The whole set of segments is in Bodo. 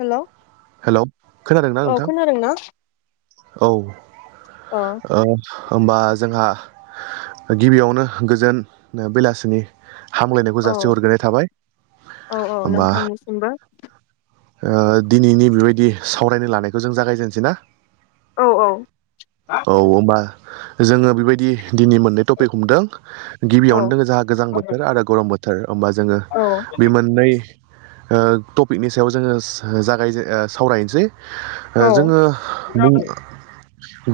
हेलौ हेलौ खोनादोंना औ नोंथां? खोनादों ना औ अ आ होमबा जोंहा गिबियावनो गोजोन बेलासिनि हामलायनायखौ औ जासि हरग्रोनाय थाबाय औ औ होमबा नोंथांनिसिमबो ओ दिनैनि बेबायदि सावरायनो लानायखौ जों जागायजेनसै ना? औ औ औ होमबा जोंङो बेबायदि। दिनै मोननै टपिक हमदों गिबियावनो औ दङो जोंहा गोजां औ बोथोर आरो गरम बोथोर। होमबा जोंङो औ बे मोननै ओ टपिकनि सायाव जोंङो हो दाय ओ सावरायनोसै ओ औ जोंङो बुं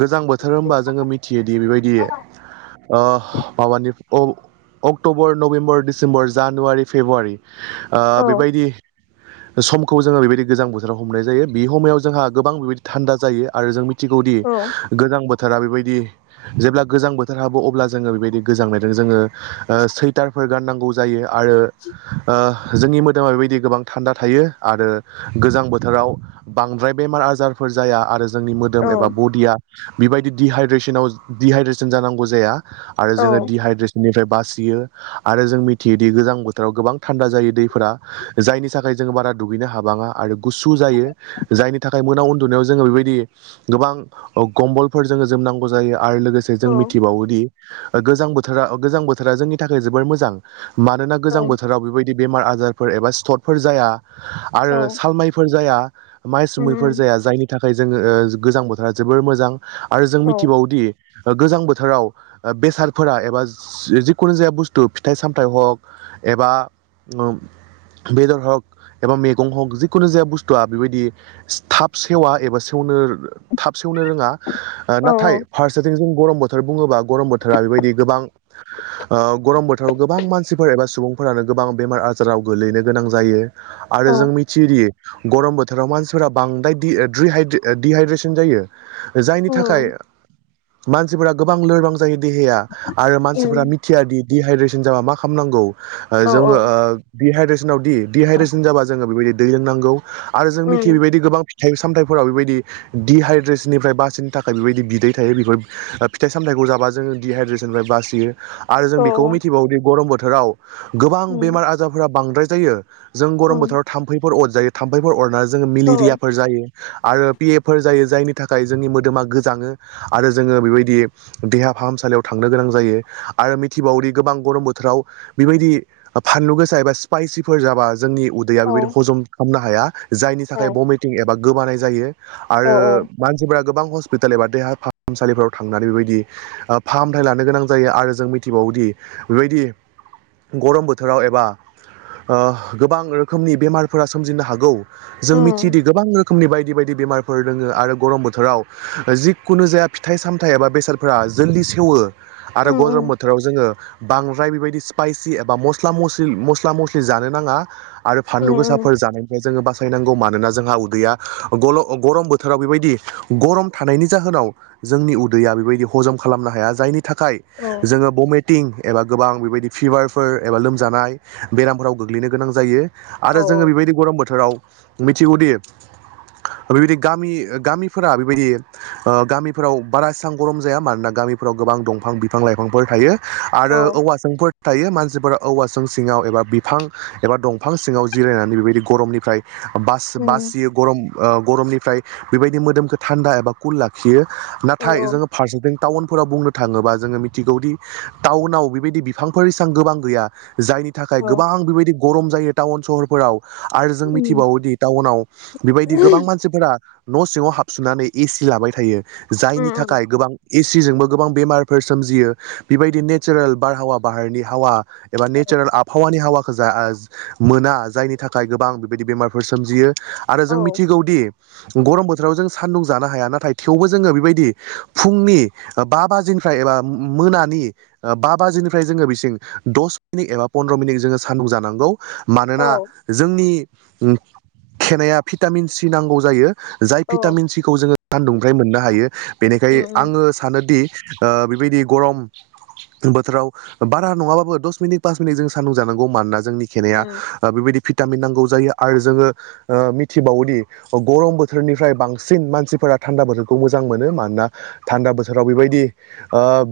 गोजां बोथोर होनोमबा जोंङो मिथियोदि बेबायदि ओ माबानि। अक October November December January February ओ औ बेबायदि। समखौ जोङोओ बेयदि गोजां बो। राव हनाय जायो बे हमाय समाव जोंहा गोबां बेबायदि थान्दा जायो आरो जों मिथिदि गोजां बो बोथोरा बेबायदि जेब्ला गोजां बोथोर हाबो अब्ला जोंङो बेबायदि गोजांनायदों जोंङो ओ सैथारफोर। गानांगौ जायो आरो ओ जोंनि मोदोमा बेबादि गोबां थानदा थायो आरो गोजां बोथोर। बोथोराव बांद्राय बेमार आजारफोर जाया आरो जोंनि मोदोम एबा बडिया। बिबायदि दिहाइद्रेसनाव दिहाइद्रेसन जानांगौ जाया आरो जोंङो दिहाइद्रेसन निफ्राय बासियो आरो जों मिथियोदि गोजां बोथोराव गोबां थान्दा जायो दैफोरा। जायनि थाखाय जों बारा दुगैनो हाबाङा आरो गुसु जायो जायनि थाखाय मोनायाव उन्दुनायाव जोंङो बेबायदि गोबां ओ कम्बलफोर जोङो जोमनांगौ जायो। आरो लोगोसे जों औ मिथिबावोदि ओ गोजां बोथोरा ओ गोजां बोथोरा जोंनि थाखाय जोबोर मोजां। मानोना औ गोजां बोथोराव बेबायदि बेमार आजारफोर एबा स्थरफोर जाया आरो सालमाइ जाया उम माइसुमैफोर उम जाया जायनि थाखाय जोंङो ओ गोजां बोथोरा जोबोर मोजां। आरो जों औ मिथिबावोदि। ओ गोजां बोथोराव ओ बेसादफोरा एबा जिखुनु जाया बुस्थु फिथाइ सामथाइ ह एबा ओम बेदर हक एबा मैगं हक जि। खुनु जाया बुस्थुआ बेबायदि थाब सेवा एबा सेवनो थाब सेवनो रोङा। ओ नाथाय औ फारसेथिं जों। गरम बोथोर बुङोबा गरम बोथोरा ओरैबायदि गोबां ओ गरम बोथोराव गोबां मानसिफोर एबा सुबुं फोरानो गोबां बेमार आजाराव गोग्लैनो गोनां जायो आरो औ जों मि तिदि गरम बोथोराव मानसिफोरा बांद्राय दिडहाइद्रेसन जायो। जायनि थाखाय उम मानसिफोरा गोबां लोरबां जायो देहहााया आरो मानसिफोरा उम मिथियाद दिडहाइद्रेसन जाबा मा खालामनांगौ। ओ औ जोंङो ओ डिहाइद्रेसनाव दि डहाइद्रेसन जाबा जोंङो बेबायदि दै लोंनांगौ। आरो जों मिथियो उम बेबायदि गोबां फि फिथाइ सामथाइफोराव बेबायदि दिडहाइद्रेसननिफ्राय बासिनो थाखाय बेबायदि बिदै थायो बिफोर ओ फिथाइ सामथाय बुजाबा जोंङो दिहाइद्रेसननिफ्रय बासियो। आरो जों औ बिखौ मिथिबावोदि गरम बोथोराव गोबां उम बेमार आजारफोरा बांद्राय जायो। जों गरम उम बोथोराव थाम्फैफोर अर जायो थाम्फैफोर अरनानै जों जों औ मिलिरियाफोर जायो आरो पिएफोर जायो जायनि थाखाय जोंनि मोदोमा गोजाङो आरो जोंङो बेबायदि देहा फाहामसालियाव थांनो गोनां जायो। आरो मिथिबावोदि गोबां गरम बोथोराव बेबायदि फानलु गोसा एबा स्पाइसिफोर जाबा। जोंनि उदैया औ बेबायदि हजम खालामनो हाया जायनि थाखाय औ भमिटिं एबा गोबानाय जायो। आरो औ मानसिफोरा। गोबां हस्पिटाल एबा देहा फाहामसालिफोराव थांनानै बेबायदि फाहामथाय लानो गोनां जायो आरो जों मिथिबावो गुदि बेबायदि। गरम बोथोराव एबा ओ गोबां रोखोमनि बेमार फोरा सोमजिनो हागौ जों उम मिथिदि गोबां रो रोखोमनि बायदि बायदि बेमारफोर दोङो आरो गरम बोथोराव ओ जिखुनु जाया फिथाइ सामथायाइ एबा बेसादफोरा जोलदि सेवो आरो उम गरम उम बोथोराव जोङो बांद्राय बेबायदि स्पायसि एबा मस्ला मस्लि मस्ला मस्लि जानो नाङा आरो उम फानलु गोसा उम जानायनिफ्राय जोङो बासायनांगौ मानोना जोंहा उदैया गरम बोथोराव बेबायदि गरम थानाय नि जाहोनाव जोंनि उदैया बेबायदि हजम खालामनो हाया जायनि थाखाय औ जोङो बमे टिं एबा गोबां बेबायदि फिभारफोर एबा लोमजानाय बेरामफोराव गोग्लैनो गोनां जायो। औ आरो जोङो बेबायदि गरम बोथोराव मिथिगौदि बेबायदि गामि गामिफोरा बेबायदि ओ गामिफोराव बारा गरम जाया मानोना गामिफोराव गोबां दंफां बिफां लाइफांफोर थायो। आरो औ औवासुंफोर थायो मानसिफोरा औवा सिङाव एबा बिफां एबा दंफां सिङाव जिरायनानै बेबायदि गरमनिफ्राय उम बासियो गरम गरमनिफ्राय बेबायदि मोदोमखौ थान्दा एबा कुल लाखियो औ नाथाय जोङो फारसेथिं टाउनफोराव बुंनो थाङोबा जोङो मिथिगौदि टाउनाव बेबायदि बिफांफोर एसेबां गोबां गैया जायनि थाखाय औ गोबां बेबायदि गरम जायो टाउन सहरफोराव आरो जों उम मिथिबावोदि टाउनाव बेबायदि गोबां मानसिफोरा न' सिङाव हाबसोननानै एसि लाबाय थायो जायनि उम उम थाखाय गोबां एसिजोंबो गोबां बेमारफोर सोमजियो बेबायदि नेचारेल बारहावा बाहेरनि हावा एबा नेचारेल आबहावानि हावाखौ मोना जायनि थाखाय गोबां बेबायदि बेमारफोर सोमजियो आरो जों मिथिगौदि गरम बोथोराव जों सान्दुं जानो हाया नाथाय थेवबो जोङो बेबायदि फुंनि बा बाजिनि फ्राय एबा मोनानि ओ बा बाजिनिफ्राय जोङो बिसिं दस मिनिट एबा पन्द्र मिनिट जो स [unintelligible] जानांगौ औ मानोना जोंनि खनाया भिटामिन सि नांगौ जायो जाय औ भिटामिन सिखौ जोङो सानदुंनिफ्राय मोननो हायो बेनिखायनो उम आङो सानोदि ओ बेबायदि गरम बोथोराव बारा नङाबाबो दस मिनिट पास मिनिट जों सान्दुं जानांगौ मानोना जोंनि खेनाया उम बेबायदि भिटामिन नांगौ जायो आरो जोङो ओ मिथिबावोदि गरम बोथोरनिफ्राय बांसिन मानसिफोरा थान्दा बोथोरखौ मोजां मोनो मानोना थान्दा बोथोराव बेबायदि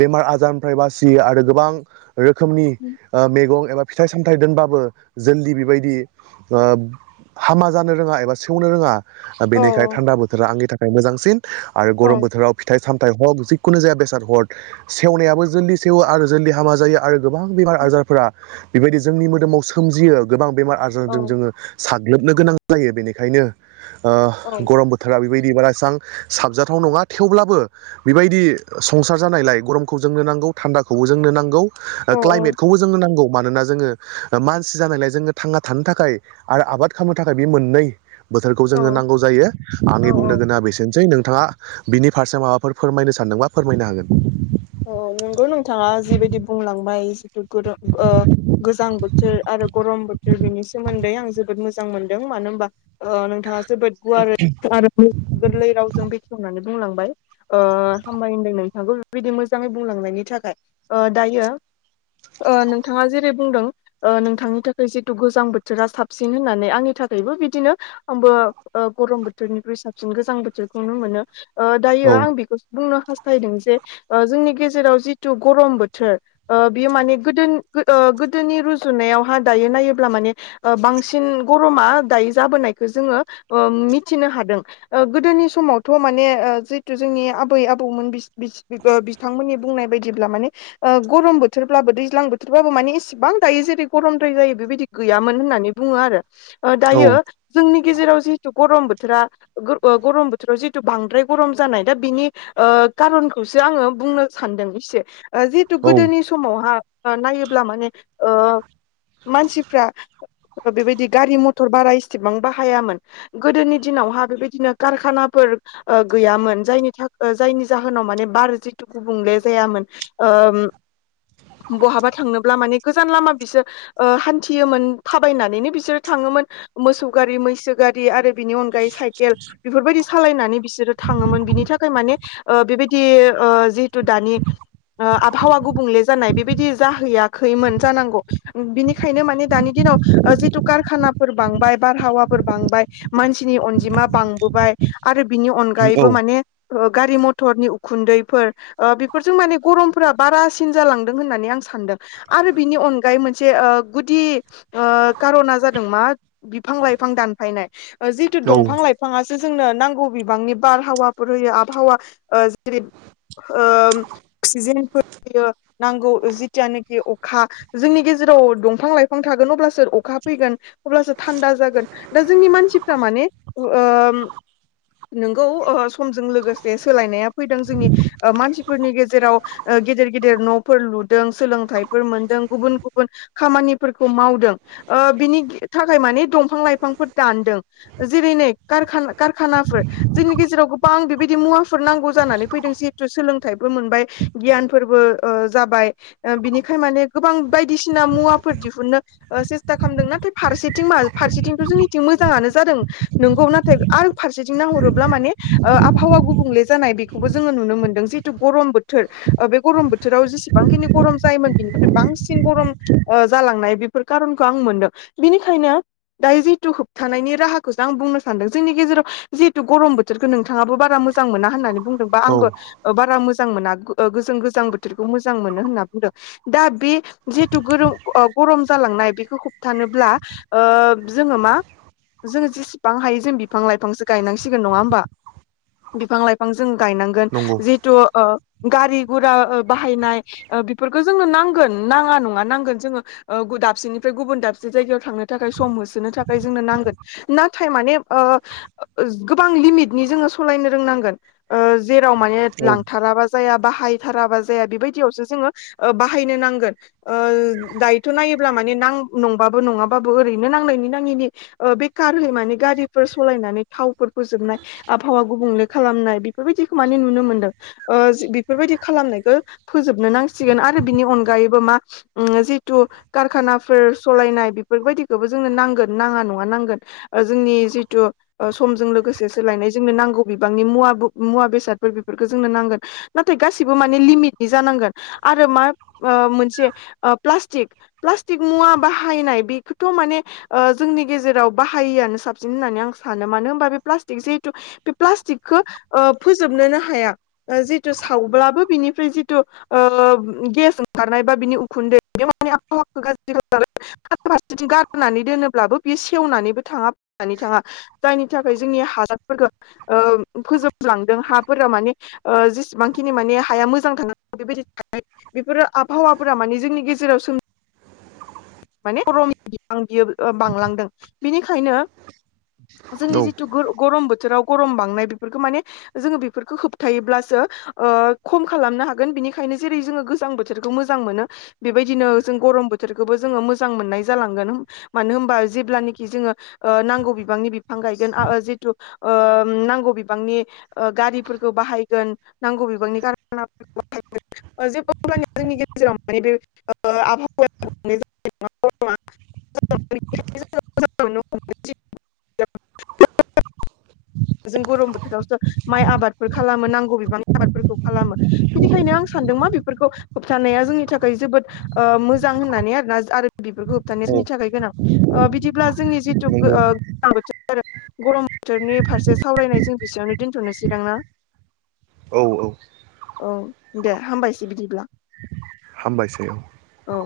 बेमार आजारनिफ्राय बासियो आरो गोबां रोखोमनि उम ओ मैगं एबा फिथाइ सामथाय दोनबाबो जलदि बेबायदि ओ हामा जानो रोङा एबा सेवनो रोङा [unintelligible] औ बेनिखायनो थान्दा बोथोरा आंनि थाखाय मोजांसिन आरो औ गरम बोथोराव फिथाइ साम थाय हक जिखुनु जाया बेसाद हर सेवनायाबो थाब सेवो आरो जै गाज्रि जायो आरो गोबां बेमार आजारफोरा बेबायदि जोंनि मोदोमाव सोमजियो गोबां बेमार औ आजारजों जोङो लोबनो गोनां जायो बेनिखायनो ओ औ गरम बोथोरा बेबाय बां साबजाथाव नङा थेवब्लाबो बेबायदि संसार जानायलाय गरमखौ जोंनो नांगौ थानदाखौबो जोंनो नांगौ ओ ख्लाइतमेद औ खौबो जोंनो नांगौ मानोना जोङो ओ [unintelligible] जानायलाय जोङो थांना थानो थाखाय आरो आबाद खालामनो थाखाय बे मोननै बोथोरखौ जोंनो नांगौ जायो आंनि औ बुंनो औ गोनाङा बेसेनोसै नों नोंथाङा बिनि फारसे माबाफोर फोरमायनो सानदोंबा फोरमायनो हागोन औ नोंगौ नोंथाङा जिबायदि बुंलांबाय जिथु ओ गोजां बोथोर आरो गरम बोथ बेनि सोमोन्दै आं जोबोद मोजां मोनदों मानो होनबा ओ नोंथाङा जोबोद गुवार गोरलै रावजों बेखेवनानै बुंलांबाय ओ हामबाय होनदों नोंथांखौ बेबायदि मोजां मोजाङै बुंलांनायनि थाखाय ओ दायो ओ नोंथाङा जेरै बुंदों ओ नोंथांनि थाखाय जिहेथु गोजां बोथोरा साबसिन होननानै आंनि थाख थाखायबो बिदिनो आंबो गरम बोथोरनिख्रुइ साबसिन गोजां बोथोरखौ ननो मोनो ओ दायो औ आं बेखौसो बुंनो हास्थायदों जे ओ जोंनि गेजेराव जिथु गरम बोथोर ओ बियो माने ओ गोदोनि रुजुनाय दायो नायोब्ला माने बांसिन गरमा दायो जाबोनायखौ जों मिथिनो हादों गोदोनि समावथ' माने जिहेतु जोंनि आबै - आबौमोन बिथांमोननि बुंनाय बायदिब्ला माने गरम बोथोरब्लाबो दैज्लां बोथोरबाबो माने एसेबां दायो जेरै गरमद्राय जायो बेबायदि गैयामोन होननानै बुङो आरो औ दानि जोंनि गाव जि गरम बथोरा गरम बोथोराव जि बांद्राय गरम जानाया बिनि खारन खौसो आङो बुंनो सानदों एसे जिहेतु औ गोदोनि समावहा नायोब्ला माने मानसिफ्रा बेबायदि गारि - मथर बारा इसेबां बाहायामोन गोदोनि दिनावहा बेबायदिनो कारखानाफोर गैयामोन जायनि जाहोनाव माने बार जिथु गुबुंले जायामोन ओ बहाबा थांनोब्ला माने गोजान लामा बिसोर हान्थियोमोन थाबायनानैनो बिसोरो था ङोमोन मोसौ गारि मैसो गारि आरो बेनि अन गायै साइकेल बेफोरबायदि सालायनानै बिसोरो थाङोमोन बिनि थाखाय माने बेबाय दि ओ जिहेतु दानि आबहावा गुबुंले जानाय बेबायदि जाहैयाखैमोन जानांगौ बेनि खायनो माने दानि दिनाव जिथु कारखानाफोर बांबाय बारहावाफोर बांबाय मानसिनि अनजिमा बांबोबाय आरो बिनि औ अनगायैबो माने गारि - मथरनि उखुन्दैफोर ओ बेफोरजों माने गरमफोरा बारासिन जालांदों होननानै आं सानदों आरो बिनि अनगायै मोनसे गुदि कार'ना जादों मा बिफां-लाइफां दानफायनाय जिथु औ दंफां -लाइफाङा जोंनो नांगौ बिबांनि बारहावाफोर होयो आबहावा जेरै ओ अक्सिजेनफोर होयो नांगौ जिथियानोखि अखा जोंनि गेजे राव दंफां- लाइफां थागोन अब्लासो अखा फैगोन अब्लासो थान्दा जागोन दा जोंनि मानसिफ्रा माने ओ नोंगौ ओ समजों लोगोसे सोलायनाया फैदों जोंनि मानसिफोरनि गेजेराव गेदेर- गिदेर न'फोर लुदों सोलोंथाइफोर मोनदों गुबुन गुबुन खामानिफोरखौ मावदों बिनि ओ थाखाय माने दंफां-लाइफांफोर दान दों जेरै नै कारखाना कारखानाफोर जोंनि गेजेराव गोबां बेबायदि मुवाफोर नांगौ जानानै फैदों जिहेथु सोलोंथाइबो मोनबाय गियानफोरबो जाबाय बिनिखाय माने गोबां बायदिसिना मुवाफोर दिहुननो सेस्था खालामदों नाथाय फारसेथिं मा फारसेथिंथ' जोंनिथिं मोजाङानो जादों नोंगौ नाथाय आरो फारसेथिं नाहरोब्ला माने आबहावा गुबुंले जानाय बेखौ बो जोङो नुनो मोनदों जिहेतु गरम बोथोर बे गरम बोथोराव जेसेबांखिनि गरम जायोमोन बिनिफ्राय बां सिन गरम जालांनाय बेफोर कारनखौ आं मोनदों बिनिखायनो दायो जिथु होबथानायनि राहाखौसो आं बुंनो सानदों जोंनि गेजेराव जिहेतु गरम बोथोरखौ नोंथाङाबो बारा मोजां मोना होननानै बुंदों बा औ आंबो बारा मो जां मोना गो जों गोजां बोथोरखौ मोजां मोनो होनना बुंदों दा बे जिहेथु गोरों ओ गरम जालांनाय बेखौ होबथानोब्ला ओ जोङो मा जोङो जेसेबां हायो जों बिफां- लाइफांसो गायनांसिगोन नङा होमबा बिफां - लाइफां जों गायनांगोन नंगौ जिहेतु ओ गारि गुरा बाहायनाय बेफोरखौ जोंनो नांगोन नाङा नङा नांगोन जोङो ओ दाबसेनिफ्राय गुबुन दाबसे जायगायाव थांनो थाखाय सम होसोनो थाखाय जोंनो नांगोन नाथाय माने ओ गोबां लिमिटनि जोङो सलायनो रोंनांगोन ओ जेराव माने औ लांथाराबा जाया बाहायथाराबा जाया बेबायदियावसो जोङो बाहायनो नां गोन ओ दायोथ' नायोब्ला माने नां नंबाबो नङाबाबो ओरैनो नांनायनि नाङिनि बेखारहैमाने गारिफोर सलायनानै थावफोर फोजोबनाय आबहावा गुबुंले खालामनाय बेफोरबायदिखौ माने नुनो मोनदों ओ बेफोरबायदि खालामनायखौ फोजोबनो नांसिगोन आरो बिनि अनगा यैबो मा जिथु कारखानाफोर सलायनाय बेफोरबायदिखौबो जोंनो नांगोन नाङा नङा नांगोन जोंनि जिथु समजों लोगोसे सोलायनाय जोंनो नांगौ बिबांनि मुवा मुवा बेसादफोर बेफोरखौ जोंनो नांगोन नाथाय गासिबो माने लिमिटनि जानांगोन आरो मा ओ मोनसे प्लाष्टिक, प्लाष्टिक मुवा बाहायनाय बेखौथ' माने ओ जोंनि गे जेराव बाहायैयानो साबसिन होननानै आं सानो। मानो होनबा बे जिहेतु बे प्लाष्टिकखौ ओ फोजोबनोनो हाया जितु सावब्लाबो बिनिफ्राय जिथु ओ गेस ओं खारनाय बा बिनि उखुन्दै बे माने आबहावाखौ गाज्रि खालामो आरो फारसेथिं गारनानै दोनोब्लाबो बि सेवनानैबो थाङा जोबनानैबो थाङा जायनि थाखाय जोंनि हासारफोरखौ ओ फोजोब लांदों। हाफोरा माने जेसेबांखिनि माने हाया मोजां थानांगौ बेबायदि थानाय बेफोरो आबहावाफोरा माने जोंनि गेजेराव सोम माने गरमनि बिफां बियो बांलांदों। बिनिखायनो जोंनि औ जिथु गरम बोथोर बोथोराव गरम बांनाय बेफोरखौ माने जोङो बेफोरखौ होबथायब्लासो खम खालामनो हागोन बेनिखायनो जेरै जो गोजां बोथोरखौ मोजां मोनो बेबायदिनो जों गरम बोथोरखौबो जोङो मोजां मोन्नाय जालांगोन मानो होमबा जेब्लानिकि जोङो ओ नांगौ बिबांनि बिफां गायगोन ओ जेथु ओ नांगौ बिबांनि ओ गारिफोरखौ बाहायगोन नागौर बिबांनि जेबो जोंनि गेजेराव माने बेओ आबहावाया [unintelligible] [unintelligible] जों गरम बोथोरावसो माइ आबादफोर खालामो नांगौ बिबांनि आबादफोरखौ खालामो बिनिखायनो आं सानदों मा बेफोरखौ होब्थानाया जोंनि थाखाय जोबोद मोजां होननानै बे आरो ना आरो बेफोरखौ औ होबथनि थाखाय गोनां बिदिब्ला जोंनि जेथु नंगौ गरम बोथोरनि फारसे सावरायनाय जों बिसेयावनो दोन्थ'नोसैदांना? औ औ औ दे हामबायसै बिदिब्ला। हामबायसै औ औ